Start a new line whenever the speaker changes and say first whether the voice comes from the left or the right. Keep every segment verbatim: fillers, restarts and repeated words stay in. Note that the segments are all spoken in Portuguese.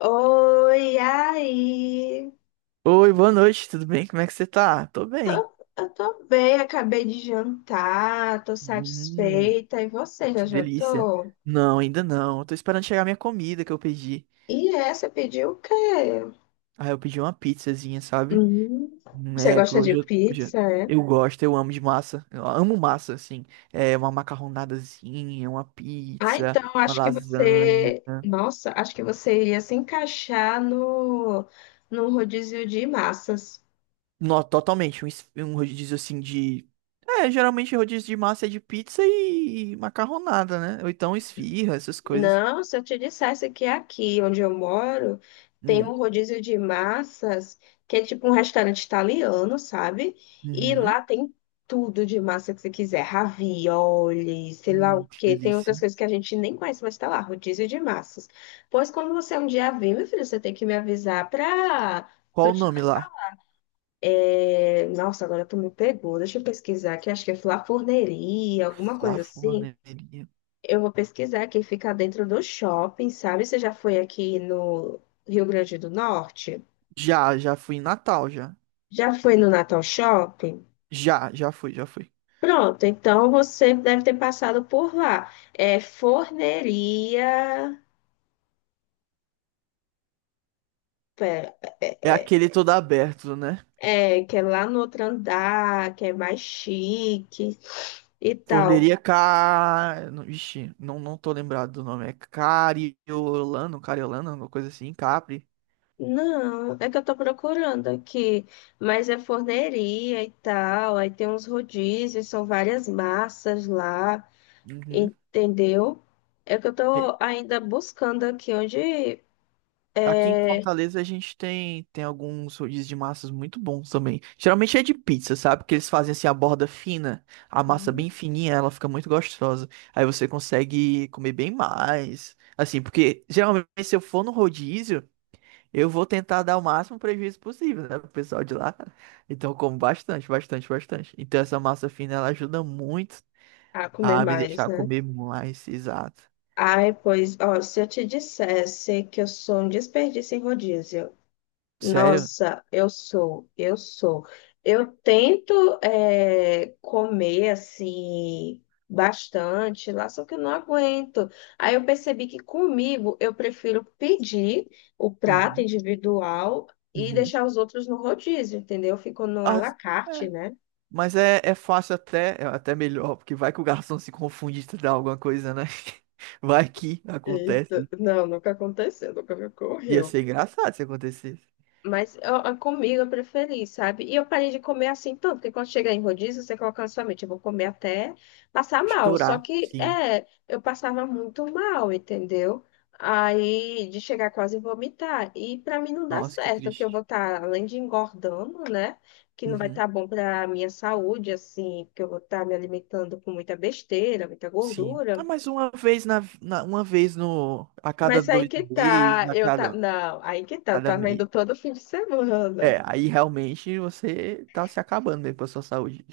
left: Oi, aí.
right: Oi, boa noite, tudo bem? Como é que você tá? Tô bem.
left: Tô- eu tô bem, acabei de jantar, tô
right: Hum,
left: satisfeita. E você já
right: que delícia.
left: jantou?
right: Não, ainda não. Eu tô esperando chegar minha comida que eu pedi.
left: E é, você pediu o quê?
right: Ah, eu pedi uma pizzazinha, sabe?
left: Hum,
right: Hum,
left: você
right: É, porque
left: gosta de
right: hoje eu, hoje
left: pizza,
right: eu
left: é?
right: eu gosto, eu amo de massa. Eu amo massa, assim. É, uma macarronadazinha, uma
left: Ah,
right: pizza,
left: então
right: uma
left: acho que
right: lasanha.
left: você. Nossa, acho que você iria se encaixar no, no rodízio de massas.
right: Não, totalmente. Um, es- um rodízio assim de. É, geralmente rodízio de massa é de pizza e macarronada, né? Ou então esfirra, essas coisas.
left: Não, se eu te dissesse que aqui onde eu moro tem um
right: Hum.
left: rodízio de massas, que é tipo um restaurante italiano, sabe? E
right: Uhum.
left: lá tem tudo de massa que você quiser, ravioli, sei lá
right: Hum,
left: o
right: que
left: quê. Tem outras
right: delícia.
left: coisas que a gente nem conhece, mas tá lá, rodízio de massas. Pois quando você um dia vir, meu filho, você tem que me avisar pra.
right: Qual o nome lá?
left: Nossa, agora tu me pegou. Deixa eu pesquisar aqui, acho que é Flafurneria, alguma
right: Lá
left: coisa assim.
right: Flanelinha.
left: Eu vou pesquisar que fica dentro do shopping, sabe? Você já foi aqui no Rio Grande do Norte?
right: Já, já fui em Natal, já.
left: Já foi no Natal Shopping?
right: Já, já fui, já fui.
left: Pronto, então você deve ter passado por lá. É forneria. Pera,
right: É aquele todo aberto, né?
left: é, é, que é lá no outro andar, que é mais chique e tal.
right: Forneria Car... não- Ixi, não, não tô lembrado do nome. É Cariolano, Cariolano, alguma coisa assim, Capri.
left: Não, é que eu tô procurando aqui, mas é forneria e tal. Aí tem uns rodízios, são várias massas lá.
right: Uhum.
left: Entendeu? É que eu tô ainda buscando aqui onde
right: Aqui em
left: é,
right: Fortaleza a gente tem, tem alguns rodízios de massas muito bons também. Geralmente é de pizza, sabe? Porque eles fazem assim a borda fina, a massa bem fininha, ela fica muito gostosa. Aí você consegue comer bem mais. Assim, porque geralmente se eu for no rodízio, eu vou tentar dar o máximo prejuízo possível, né, pro pessoal de lá. Então eu como bastante, bastante, bastante. Então essa massa fina ela ajuda muito
left: ah, comer
right: a me
left: mais,
right: deixar
left: né?
right: comer mais, exato.
left: Ai, pois, ó, se eu te dissesse que eu sou um desperdício em rodízio,
right: Sério?
left: nossa, eu sou, eu sou. Eu tento é, comer assim bastante lá, só que eu não aguento. Aí eu percebi que comigo eu prefiro pedir o prato
right: Uhum,
left: individual e
right: uhum.
left: deixar os outros no rodízio, entendeu? Fico no à
right: Ah,
left: la carte, né?
right: mas é, é fácil até, é até melhor, porque vai que o garçom se confunde e te dá alguma coisa, né? Vai que
left: Eita,
right: acontece.
left: não, nunca aconteceu, nunca me
right: Ia
left: ocorreu.
right: ser engraçado se acontecesse.
left: Mas eu, eu- comigo eu preferi, sabe? E eu parei de comer assim tanto, porque quando chega em rodízio, você coloca na sua mente, eu vou comer até passar mal. Só
right: Estourar,
left: que,
right: sim.
left: é, eu passava muito mal, entendeu? Aí, de chegar quase a vomitar. E pra mim não dá
right: Nossa, que
left: certo, porque eu
right: triste.
left: vou estar, além de engordando, né? Que não vai
right: Uhum,
left: estar bom pra minha saúde, assim, porque eu vou estar me alimentando com muita besteira, muita
right: sim.
left: gordura.
right: Ah, mas uma vez na, na- uma vez no a cada
left: Mas aí
right: dois
left: que
right: meses,
left: tá,
right: a
left: eu tá,
right: cada
left: não, aí que tá, eu
right: cada
left: tava
right: mês.
left: indo todo fim de semana.
right: É, aí realmente você tá se acabando mesmo pra sua saúde,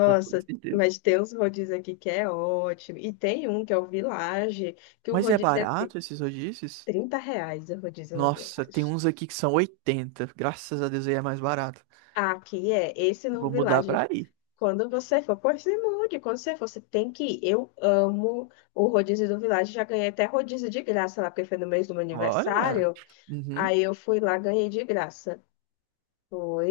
right: com toda certeza.
left: mas tem uns rodízios aqui que é ótimo. E tem um que é o Village, que o
right: Mas é
left: rodízio é tri-
right: barato esses rodízios?
left: trinta reais o rodízio no
right: Nossa, tem
left: Village.
right: uns aqui que são oitenta. Graças a Deus, aí é mais barato.
left: Aqui é, esse no
right: Vou mudar
left: Village,
right: pra aí.
left: quando você for, pois se mude, quando você for, você tem que ir. Eu amo o rodízio do Village, já ganhei até rodízio de graça lá, porque foi no mês do meu
right: Olha.
left: aniversário,
right: Uhum.
left: aí eu fui lá, ganhei de graça.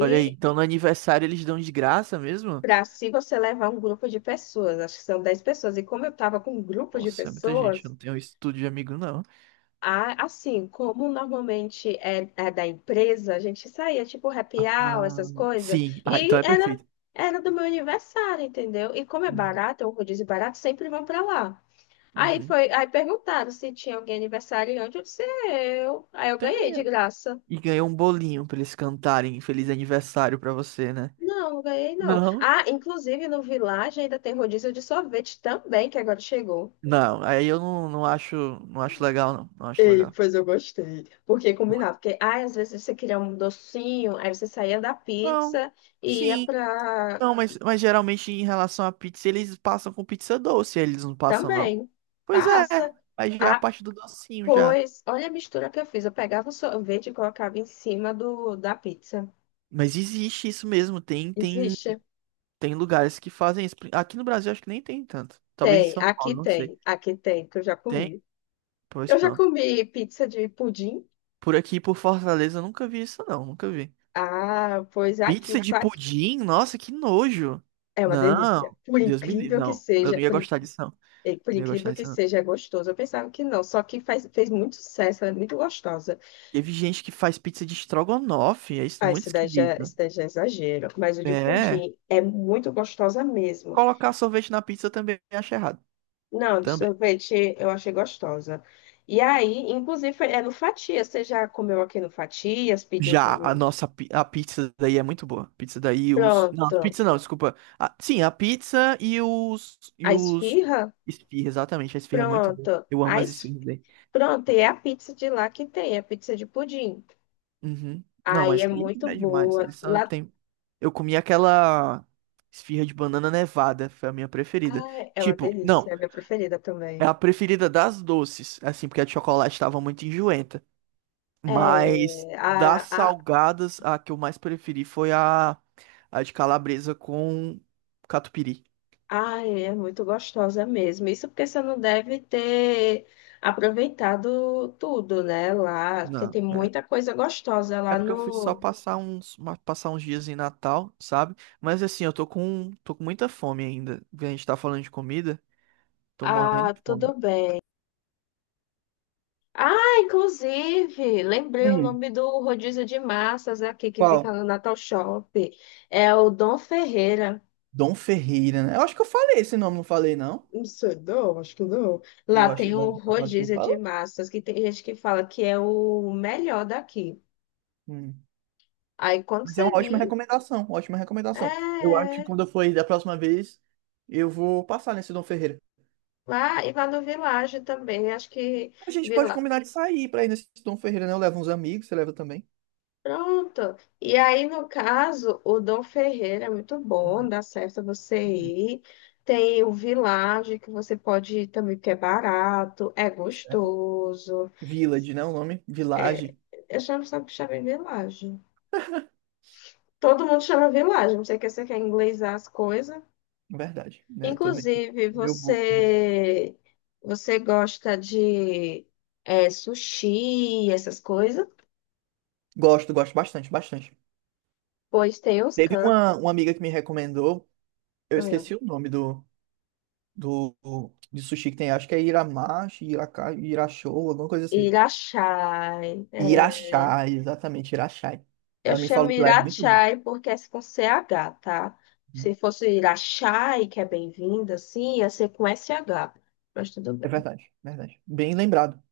right: Olha aí, então no aniversário eles dão de graça mesmo?
left: Pra se você levar um grupo de pessoas, acho que são dez pessoas, e como eu tava com um grupo de
right: Nossa, é muita gente, eu
left: pessoas,
right: não tenho isso tudo de amigo, não.
left: ah, assim, como normalmente é, é da empresa, a gente saía tipo happy hour,
right: Ah,
left: essas coisas,
right: sim, ah,
left: e
right: então é
left: era,
right: perfeito.
left: era do meu aniversário, entendeu? E como é
right: Uhum.
left: barato, é um rodízio barato, sempre vão pra lá. Aí
right: Uhum.
left: foi, aí perguntaram se tinha alguém aniversariante, eu disse, "É eu. Aí eu ganhei
right: Tem.
left: de
right: É.
left: graça.
right: E ganhou um bolinho pra eles cantarem Feliz Aniversário pra você, né?
left: Não, não ganhei não.
right: Não,
left: Ah, inclusive no Village ainda tem rodízio de sorvete também, que agora chegou.
right: não, aí eu não, não acho, não acho legal, não. Não acho
left: Ei,
right: legal.
left: pois eu gostei. Porque
right: Por-
left: combinava. Porque ai, às vezes você queria um docinho, aí você saía da
right: Não,
left: pizza e ia
right: sim,
left: para
right: não, mas, mas geralmente em relação à pizza, eles passam com pizza doce, eles não passam, não.
left: também.
right: Pois é,
left: Passa.
right: mas já é a
left: Ah,
right: parte do docinho já.
left: pois, olha a mistura que eu fiz. Eu pegava o sorvete e colocava em cima do, da pizza.
right: Mas existe isso mesmo, tem tem
left: Existe?
right: tem lugares que fazem isso. Aqui no Brasil acho que nem tem tanto. Talvez em
left: Tem,
right: São
left: aqui
right: Paulo, não sei.
left: tem, aqui tem, que eu já
right: Tem?
left: comi.
right: Pois
left: Eu já
right: pronto.
left: comi pizza de pudim.
right: Por aqui, por Fortaleza, eu nunca vi isso não, nunca vi.
left: Ah, pois aqui o
right: Pizza de
left: fato
right: pudim? Nossa, que nojo.
left: é uma delícia.
right: Não,
left: Por
right: Deus me livre.
left: incrível que
right: Não, eu
left: seja,
right: não ia
left: por
right: gostar disso não.
left: e, por
right: Não ia
left: incrível
right: gostar
left: que
right: disso não.
left: seja, é gostoso. Eu pensava que não, só que faz, fez muito sucesso, ela é muito gostosa.
right: Teve gente que faz pizza de estrogonofe, é isso
left: Ah,
right: muito
left: esse daí já,
right: esquisito.
left: esse daí já é exagero. Mas o de
right: É,
left: pudim é muito gostosa mesmo.
right: colocar sorvete na pizza eu também acho errado.
left: Não, de
right: Também.
left: sorvete eu achei gostosa. E aí, inclusive, é no Fatias. Você já comeu aqui no Fatias? Pediu
right: Já, a
left: comigo?
right: nossa pi- a pizza daí é muito boa. Pizza daí, os. Não,
left: Pronto.
right: pizza não, desculpa. Ah, sim, a pizza e os.
left: A
right: E os.
left: esfirra?
right: Esfirra, exatamente. A esfirra é muito boa.
left: Pronto.
right: Eu amo
left: A
right: as
left: es-
right: esfirras daí.
left: Pronto, e é a pizza de lá que tem, a pizza de pudim.
right: Uhum. Não,
left: Aí é
right: mas aí
left: muito
right: é demais.
left: boa.
right: Eles só
left: Lá...
right: tem. Eu comi aquela esfirra de banana nevada. Foi a minha preferida.
left: Ai, é uma
right: Tipo,
left: delícia,
right: não,
left: é a minha preferida
right: é
left: também.
right: a preferida das doces. Assim, porque a de chocolate tava muito enjoenta. Mas
left: É,
right: das
left: a, a,
right: salgadas, a que eu mais preferi foi a, a de calabresa com catupiry.
left: ai, é muito gostosa mesmo. Isso porque você não deve ter aproveitado tudo, né? Lá, porque
right: Não,
left: tem
right: é.
left: muita coisa gostosa
right: É
left: lá
right: porque eu fui só
left: no.
right: passar uns, ma- passar uns dias em Natal, sabe? Mas assim, eu tô com, tô com muita fome ainda. A gente tá falando de comida, tô morrendo
left: Ah,
right: de fome.
left: tudo bem. Ah, inclusive, lembrei o
right: Hum,
left: nome do rodízio de massas aqui que fica
right: Qual?
left: no Natal Shop. É o Dom Ferreira.
right: Dom Ferreira, né? Eu acho que eu falei esse nome, não falei, não?
left: Não sei, não, acho que não. Lá
right: Eu acho,
left: tem o
right: eu acho que eu
left: rodízio de
right: falei.
left: massas, que tem gente que fala que é o melhor daqui.
right: Hum.
left: Aí quando
right: Mas é
left: você
right: uma ótima
left: vir.
right: recomendação, ótima
left: É,
right: recomendação. Eu acho que
left: é.
right: quando eu for aí da próxima vez, eu vou passar nesse Dom Ferreira.
left: Lá e lá no Village também, acho que
right: A gente pode
left: Village.
right: combinar de sair pra ir nesse Tom Ferreira, né? Eu levo uns amigos, você leva também,
left: Pronto. E aí, no caso, o Dom Ferreira é muito bom,
right: uhum,
left: dá certo você
right: uhum.
left: ir. Tem o Village que você pode ir também, porque é barato, é
right: Certo?
left: gostoso.
right: Village, né? O nome?
left: É,
right: Village,
left: eu chamo sempre chamo de Village. Todo mundo chama Village, não sei que você quer inglesar as coisas.
right: na verdade, né? Tô meio,
left: Inclusive,
right: meio burro.
left: você você gosta de é, sushi, essas coisas?
right: Gosto, gosto bastante, bastante.
left: Pois tem os
right: Teve
left: cantos.
right: uma, uma amiga que me recomendou, eu
left: Ah,
right: esqueci o nome do, do, de sushi que tem, acho que é Iramashi, Iraka, Irachou, alguma coisa assim.
left: Irachai. É,
right: Irachá, exatamente, Irachá.
left: eu
right: Ela me
left: chamo
right: falou que lá é muito bom.
left: Irachai porque é com C H, tá? Se fosse Irachai, que é bem-vinda, sim, ia ser com S H. Mas tudo
right: É
left: bem.
right: verdade, verdade. Bem lembrado.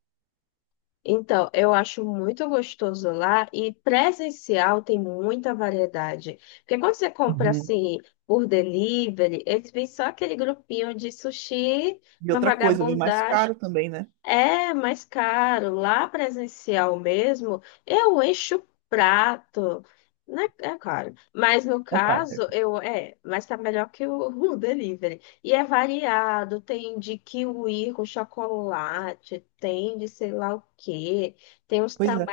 left: Então, eu acho muito gostoso lá e presencial tem muita variedade. Porque quando você compra
right: Uhum.
left: assim por delivery, eles vêm só aquele grupinho de sushi,
right: E
left: uma
right: outra coisa, vem mais
left: vagabundagem.
right: caro também, né?
left: É mais caro. Lá presencial mesmo, eu encho o prato. Né? É claro. Mas no
right: É caro. É
left: caso,
right: caro.
left: eu é, mas tá melhor que o, o delivery. E é variado, tem de kiwi com chocolate, tem de sei lá o quê, tem uns
right: Pois é.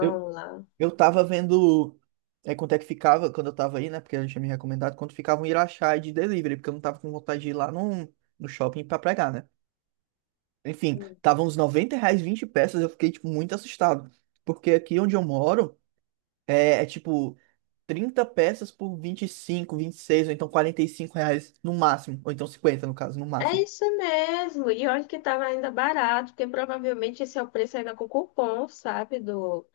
right: Eu,
left: lá.
right: eu tava vendo é, quanto é que ficava quando eu tava aí, né? Porque ela tinha me recomendado quanto ficava um Irachá de delivery, porque eu não tava com vontade de ir lá no, no shopping pra pregar, né? Enfim, tava uns noventa reais vinte peças, eu fiquei, tipo, muito assustado. Porque aqui onde eu moro é, é, tipo trinta peças por vinte vinte e cinco, vinte e seis ou então quarenta e cinco reais no máximo. Ou então cinquenta no caso, no
left: É
right: máximo.
left: isso mesmo. E olha que estava ainda barato, porque provavelmente esse é o preço ainda com cupom, sabe? Do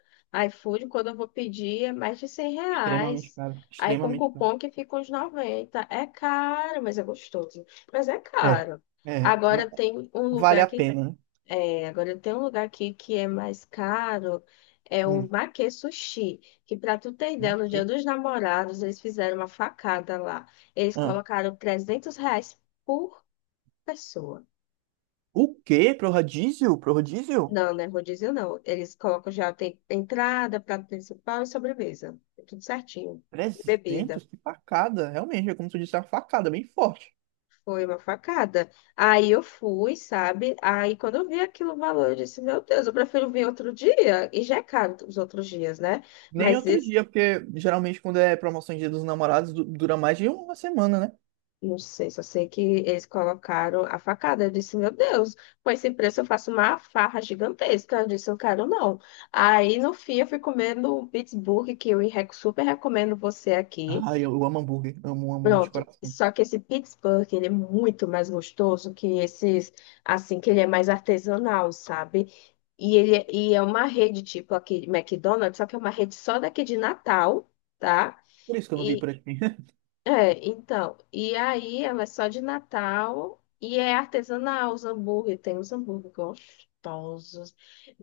left: iFood, quando eu vou pedir, é mais de cem
right: Extremamente
left: reais.
right: caro.
left: Aí com
right: Extremamente caro.
left: cupom que fica uns noventa. É caro, mas é gostoso. Mas é
right: É,
left: caro.
right: é,
left: Agora
right: ma-
left: tem um
right: Vale
left: lugar
right: a
left: que
right: pena, né?
left: é, agora tem um lugar aqui que é mais caro, é o
right: Hum,
left: Make Sushi, que para tu ter ideia,
right: mas
left: no
right: que?
left: Dia dos Namorados eles fizeram uma facada lá. Eles colocaram trezentos reais pessoa.
right: O quê? Pro rodízio? Pro rodízio?
left: Não, né? Rodízio não. Eles colocam já tem entrada, prato principal e sobremesa. É tudo certinho. E bebida.
right: Trezentos? Que facada. Realmente, é como tu disse, é uma facada bem forte.
left: Foi uma facada. Aí eu fui, sabe? Aí quando eu vi aquilo o valor, eu disse, meu Deus, eu prefiro vir outro dia. E já é caro os outros dias, né?
right: Nem
left: Mas
right: outro
left: esse,
right: dia, porque geralmente quando é promoção de Dia dos Namorados du- dura mais de uma semana, né?
left: não sei, só sei que eles colocaram a facada. Eu disse, meu Deus, com esse preço eu faço uma farra gigantesca. Eu disse, eu quero não. Aí no fim eu fui comendo um Pittsburgh, que eu re- super recomendo você aqui.
right: Ah, eu amo hambúrguer. Amo, amo de
left: Pronto.
right: coração.
left: Só que esse Pittsburgh, ele é muito mais gostoso que esses, assim, que ele é mais artesanal, sabe? E ele é- e é uma rede tipo aquele McDonald's, só que é uma rede só daqui de Natal, tá?
right: Por isso que eu não vi
left: E
right: por aqui.
left: é, então, e aí ela é só de Natal e é artesanal os hambúrguer, tem os hambúrguer gostosos.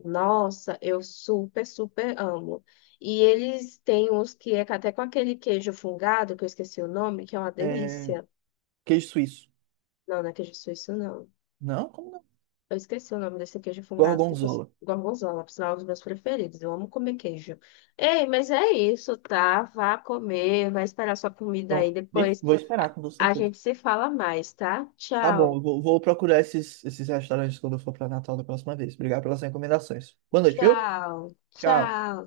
left: Nossa, eu super, super amo. E eles têm uns que é até com aquele queijo fungado, que eu esqueci o nome, que é uma
right: É,
left: delícia.
right: queijo suíço.
left: Não, não é queijo suíço, não.
right: Não? Como não?
left: Eu esqueci o nome desse queijo fungado que você...
right: Gorgonzola.
left: Gorgonzola, por sinal, é um dos meus preferidos. Eu amo comer queijo. Ei, mas é isso, tá? Vá comer, vai esperar sua comida
right: Pronto.
left: aí. Depois
right: Vou
left: a
right: esperar, com toda
left: a
right: certeza.
left: gente se fala mais, tá?
right: Tá bom,
left: Tchau,
right: eu vou, vou procurar esses, esses restaurantes quando eu for pra Natal da próxima vez. Obrigado pelas recomendações. Boa noite, viu?
left: tchau,
right: Tchau.
left: tchau.